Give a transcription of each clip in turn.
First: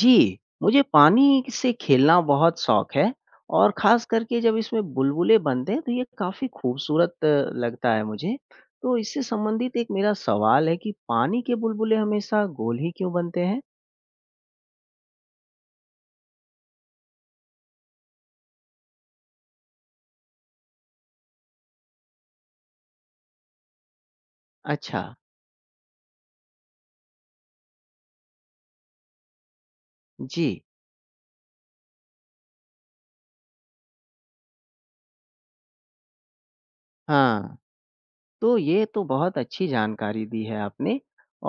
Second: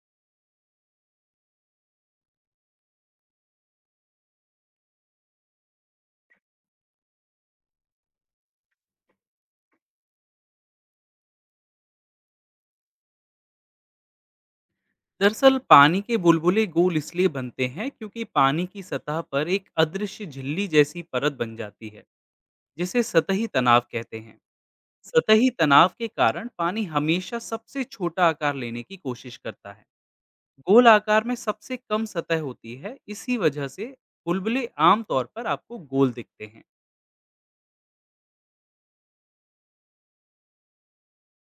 जी, मुझे पानी से खेलना बहुत शौक है और ख़ास करके जब इसमें बुलबुले बनते हैं तो ये काफ़ी खूबसूरत लगता है मुझे। तो इससे संबंधित एक मेरा सवाल है कि पानी के बुलबुले हमेशा गोल ही क्यों बनते हैं? दरअसल पानी के बुलबुले गोल इसलिए बनते हैं क्योंकि पानी की सतह पर एक अदृश्य झिल्ली जैसी परत बन जाती है जिसे सतही तनाव कहते हैं। अच्छा, सतही तनाव के कारण पानी हमेशा सबसे छोटा आकार लेने की कोशिश करता है। जी, गोल आकार में सबसे कम सतह होती है, इसी वजह से बुलबुले आमतौर पर आपको गोल दिखते हैं। हाँ। तो ये तो बहुत अच्छी जानकारी दी है आपने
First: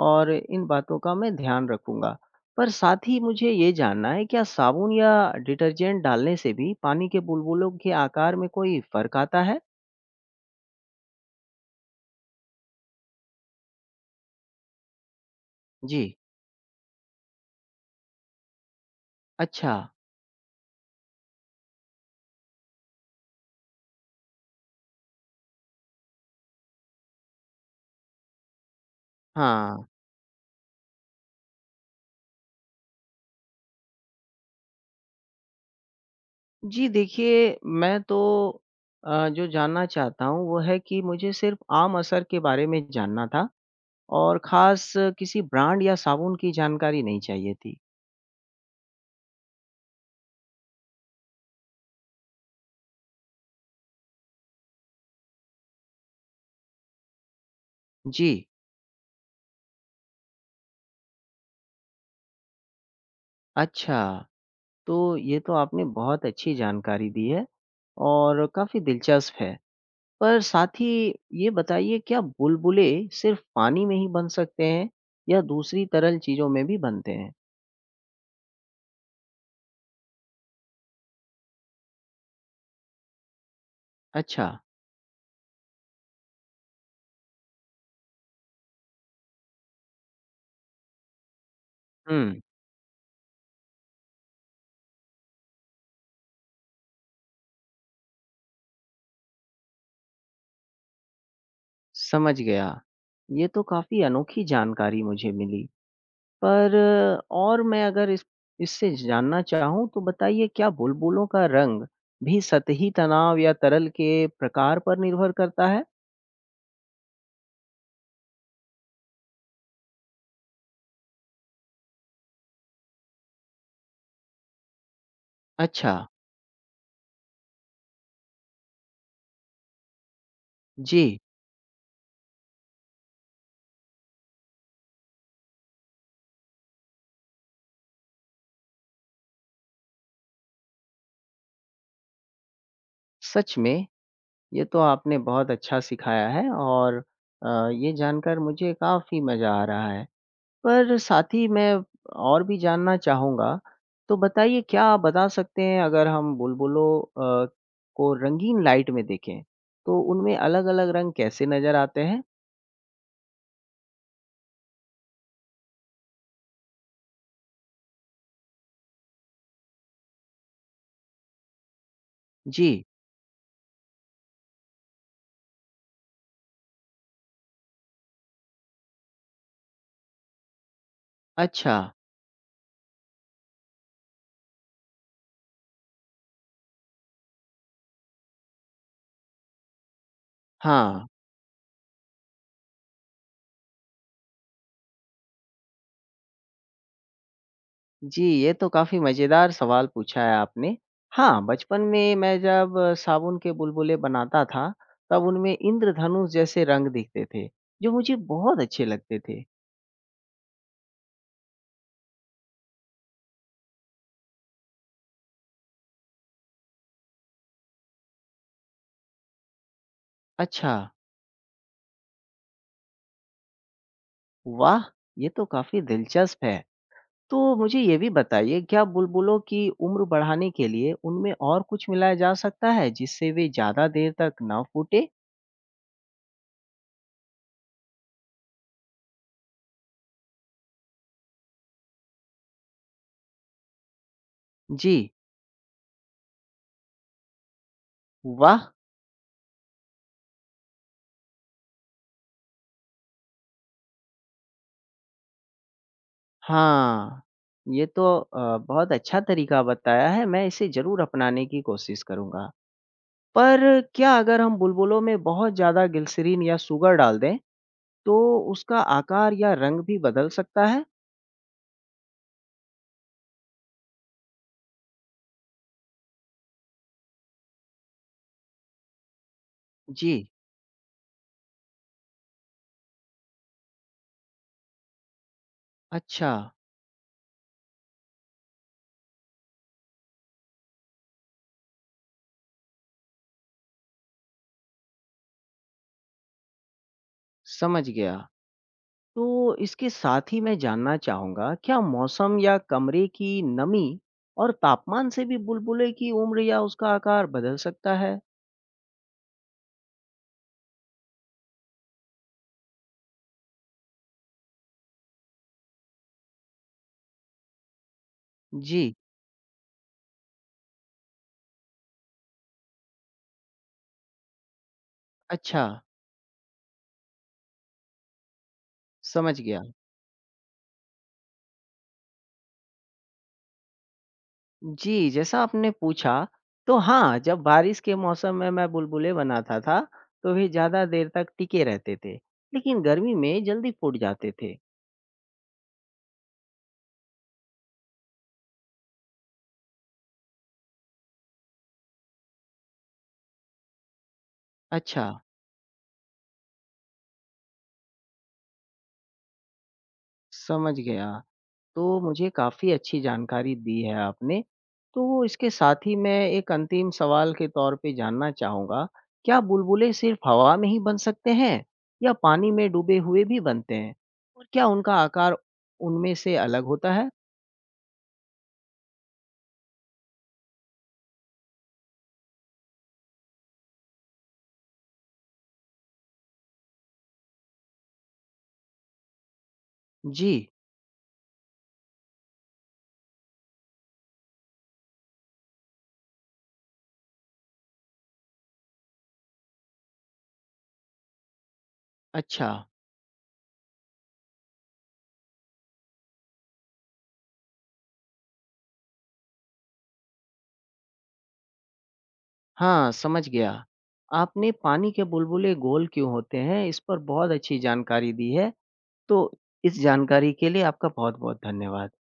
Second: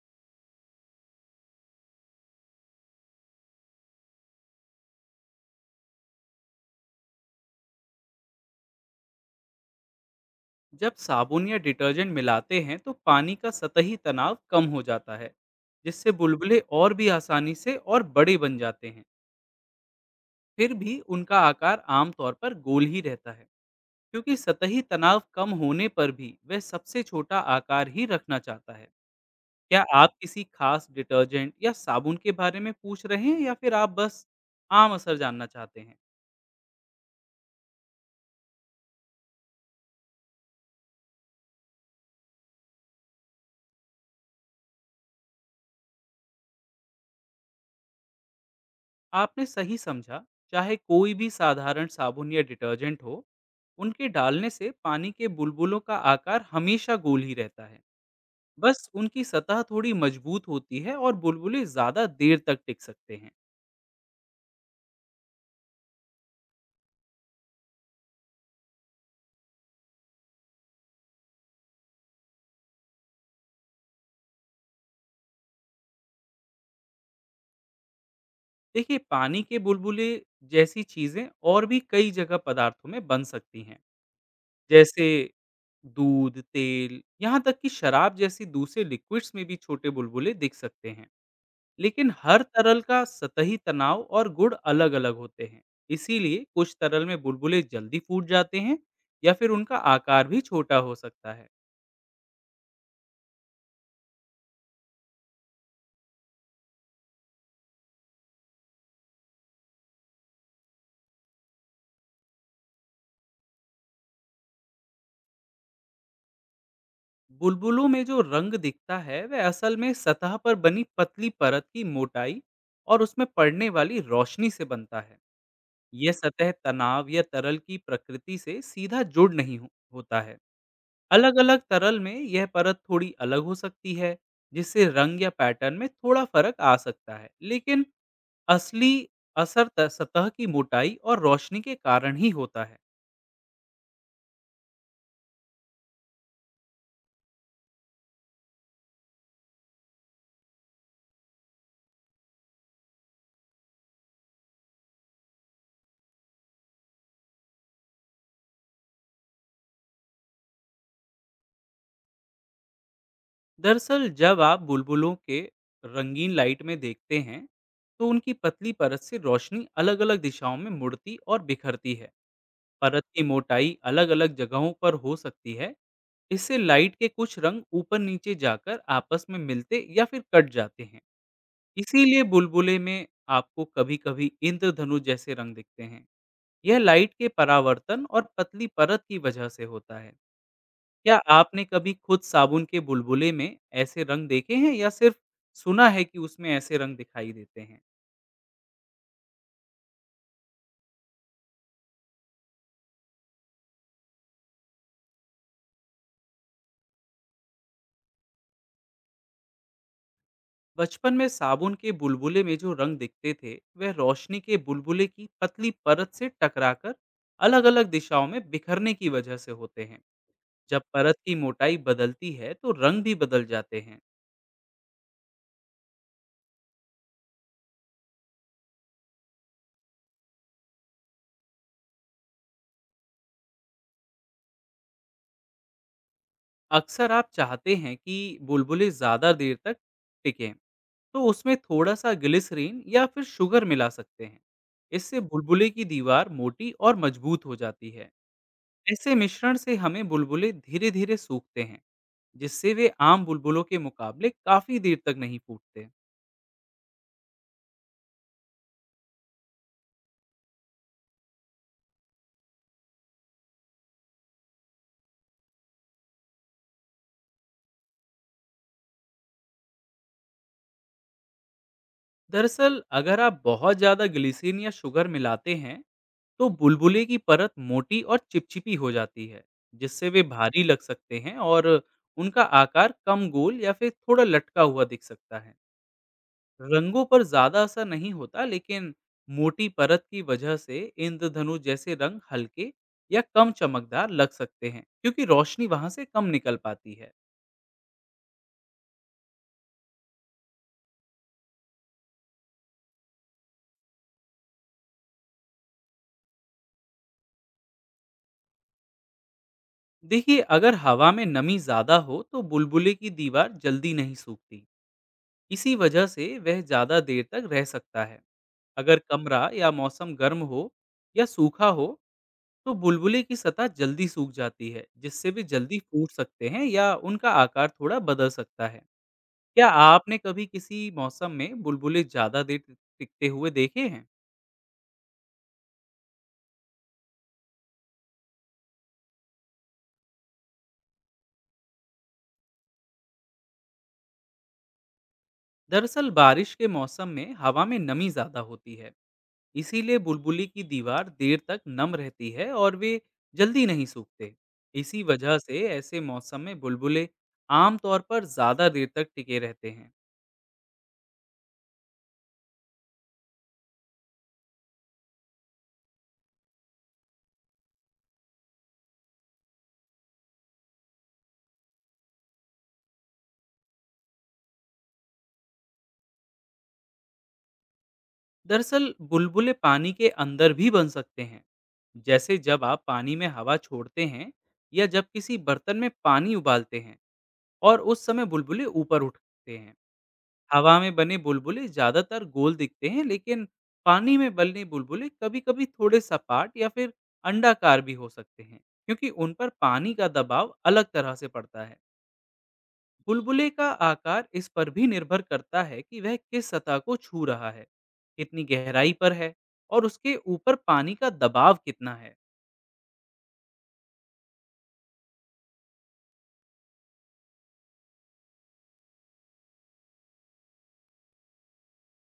और इन बातों का मैं ध्यान रखूँगा। पर साथ ही मुझे ये जानना है क्या साबुन या डिटर्जेंट डालने से भी पानी के बुलबुलों के आकार में कोई फ़र्क आता है? जब साबुन या डिटर्जेंट मिलाते हैं तो पानी का सतही तनाव कम हो जाता है, जी। जिससे बुलबुले और भी आसानी से और बड़े बन जाते हैं। अच्छा, फिर भी उनका आकार आमतौर पर गोल ही रहता है, क्योंकि सतही तनाव कम होने पर भी वह सबसे छोटा आकार ही रखना चाहता है। क्या हाँ। आप किसी खास डिटर्जेंट या साबुन के बारे में पूछ रहे हैं, या फिर आप बस आम असर जानना चाहते हैं? जी, देखिए मैं तो जो जानना चाहता हूँ वो है कि मुझे सिर्फ़ आम असर के बारे में जानना था और ख़ास किसी ब्रांड या साबुन की जानकारी नहीं चाहिए थी। आपने सही समझा। चाहे कोई भी साधारण साबुन या डिटर्जेंट हो, उनके डालने से पानी के बुलबुलों का आकार हमेशा गोल ही रहता है। जी, बस उनकी सतह थोड़ी मजबूत होती है और बुलबुले ज़्यादा देर तक टिक सकते हैं। अच्छा। तो ये तो आपने बहुत अच्छी जानकारी दी है और काफ़ी दिलचस्प है। पर साथ ही ये बताइए क्या बुलबुले सिर्फ़ पानी में ही बन सकते हैं या दूसरी तरल चीज़ों में भी बनते हैं? देखिए, पानी के बुलबुले जैसी चीज़ें और भी कई जगह पदार्थों में बन सकती हैं। अच्छा, जैसे दूध, तेल, यहाँ तक कि शराब जैसी दूसरे लिक्विड्स में भी छोटे बुलबुले दिख सकते हैं। लेकिन हुँ। हर तरल का सतही तनाव और गुण अलग-अलग होते हैं। इसीलिए कुछ तरल में बुलबुले जल्दी फूट जाते हैं, या फिर उनका आकार भी छोटा हो सकता है। समझ गया। ये तो काफ़ी अनोखी जानकारी मुझे मिली। पर और मैं अगर इस इससे जानना चाहूँ तो बताइए क्या बुलबुलों का रंग भी सतही तनाव या तरल के प्रकार पर निर्भर करता है? बुलबुलों में जो रंग दिखता है, वह असल में सतह पर बनी पतली परत की मोटाई और उसमें पड़ने वाली रोशनी से बनता है। अच्छा, यह सतह तनाव या तरल की प्रकृति से सीधा जुड़ नहीं हो- होता है। जी। अलग अलग तरल में यह परत थोड़ी अलग हो सकती है, जिससे रंग या पैटर्न में थोड़ा फर्क आ सकता है, लेकिन असली असर सतह की मोटाई और रोशनी के कारण ही होता है। सच में ये तो आपने बहुत अच्छा सिखाया है और ये जानकर मुझे काफ़ी मज़ा आ रहा है। पर साथ ही मैं और भी जानना चाहूँगा, तो बताइए क्या आप बता सकते हैं अगर हम बुलबुलों अ, को रंगीन लाइट में देखें, तो उनमें अलग-अलग रंग कैसे नज़र आते हैं? दरअसल जब आप बुलबुलों के रंगीन लाइट में देखते हैं, तो उनकी पतली परत से रोशनी अलग अलग दिशाओं में मुड़ती और बिखरती है। जी, परत की मोटाई अलग अलग जगहों पर हो सकती है, इससे लाइट के कुछ रंग ऊपर नीचे जाकर आपस में मिलते या फिर कट जाते हैं। अच्छा, इसीलिए बुलबुले में आपको कभी कभी इंद्रधनु जैसे रंग दिखते हैं। यह लाइट के परावर्तन और पतली परत की वजह से होता है। हाँ। क्या आपने कभी खुद साबुन के बुलबुले में ऐसे रंग देखे हैं, या सिर्फ सुना है कि उसमें ऐसे रंग दिखाई देते हैं? जी, ये तो काफ़ी मज़ेदार सवाल पूछा है आपने। हाँ, बचपन में मैं जब साबुन के बुलबुले बनाता था, तब उनमें इंद्रधनुष जैसे रंग दिखते थे, जो मुझे बहुत अच्छे लगते थे। बचपन में साबुन के बुलबुले में जो रंग दिखते थे, वह रोशनी के बुलबुले की पतली परत से टकराकर अलग-अलग दिशाओं में बिखरने की वजह से होते हैं। अच्छा, जब परत की मोटाई बदलती है, तो रंग भी बदल जाते हैं। वाह! ये तो काफ़ी दिलचस्प है। तो मुझे ये भी बताइए, क्या बुलबुलों की उम्र बढ़ाने के लिए उनमें और कुछ मिलाया जा सकता है, जिससे वे ज़्यादा देर तक ना फूटें? अक्सर आप चाहते हैं कि बुलबुले ज़्यादा देर तक टिकें, तो उसमें थोड़ा-सा ग्लिसरीन या फिर शुगर मिला सकते हैं। जी, इससे बुलबुले की दीवार मोटी और मजबूत हो जाती है। वाह! ऐसे मिश्रण से हमें बुलबुले धीरे-धीरे सूखते हैं, जिससे वे आम बुलबुलों के मुकाबले काफ़ी देर तक नहीं फूटते। हाँ, ये तो बहुत अच्छा तरीका बताया है, मैं इसे ज़रूर अपनाने की कोशिश करूँगा। पर क्या अगर हम बुलबुलों में बहुत ज़्यादा ग्लिसरीन या शुगर डाल दें, तो उसका आकार या रंग भी बदल सकता है? दरअसल, अगर आप बहुत ज़्यादा ग्लिसरीन या शुगर मिलाते हैं, तो बुलबुले की परत मोटी और चिपचिपी हो जाती है, जिससे वे जी, भारी लग सकते हैं और उनका आकार कम गोल या फिर थोड़ा लटका हुआ दिख सकता है। अच्छा, रंगों पर ज्यादा असर नहीं होता, लेकिन मोटी परत की वजह से इंद्रधनु जैसे रंग हल्के या कम चमकदार लग सकते हैं, क्योंकि रोशनी वहां से कम निकल पाती है। समझ गया। तो इसके साथ ही मैं जानना चाहूँगा, क्या मौसम या कमरे की नमी और तापमान से भी बुलबुले की उम्र या उसका आकार बदल सकता है? देखिए, अगर हवा में नमी ज्यादा हो तो बुलबुले की दीवार जल्दी नहीं सूखती, इसी वजह से वह ज़्यादा देर तक रह सकता है। जी, अगर कमरा या मौसम गर्म हो या सूखा हो, तो बुलबुले की सतह जल्दी सूख जाती है, जिससे वे अच्छा, जल्दी फूट सकते हैं या उनका आकार थोड़ा बदल सकता है। समझ गया। क्या आपने कभी किसी मौसम में बुलबुले ज़्यादा देर टिकते हुए देखे हैं? जी, जैसा आपने पूछा, तो हाँ, जब बारिश के मौसम में मैं बुलबुले बनाता था, तो वे ज़्यादा देर तक टिके रहते थे, लेकिन गर्मी में जल्दी फूट जाते थे। दरअसल बारिश के मौसम में हवा में नमी ज़्यादा होती है, इसीलिए बुलबुली की दीवार देर तक नम रहती है और वे जल्दी नहीं सूखते। इसी अच्छा, वजह से ऐसे मौसम में बुलबुले आमतौर पर ज़्यादा देर तक टिके रहते हैं। समझ गया। तो मुझे काफ़ी अच्छी जानकारी दी है आपने। तो इसके साथ ही मैं एक अंतिम सवाल के तौर पे जानना चाहूँगा, क्या बुलबुले सिर्फ़ हवा में ही बन सकते हैं या पानी में डूबे हुए भी बनते हैं? और क्या उनका आकार उनमें से अलग होता है? दरअसल बुलबुले पानी के अंदर भी बन सकते हैं, जैसे जब आप पानी में हवा छोड़ते हैं, या जब किसी बर्तन में पानी उबालते हैं और उस समय बुलबुले ऊपर उठते हैं। जी, हवा में बने बुलबुले ज्यादातर गोल दिखते हैं, लेकिन पानी में बने बुलबुले कभी-कभी थोड़े सपाट या फिर अंडाकार भी हो सकते हैं, क्योंकि उन पर पानी का दबाव अलग तरह से पड़ता है। अच्छा। बुलबुले का आकार इस पर भी निर्भर करता है कि वह किस सतह को छू रहा है, कितनी गहराई पर है, और उसके ऊपर पानी का दबाव कितना है। हाँ, समझ गया। आपने पानी के बुलबुले गोल क्यों होते हैं, इस पर बहुत अच्छी जानकारी दी है। तो इस जानकारी के लिए आपका बहुत-बहुत धन्यवाद।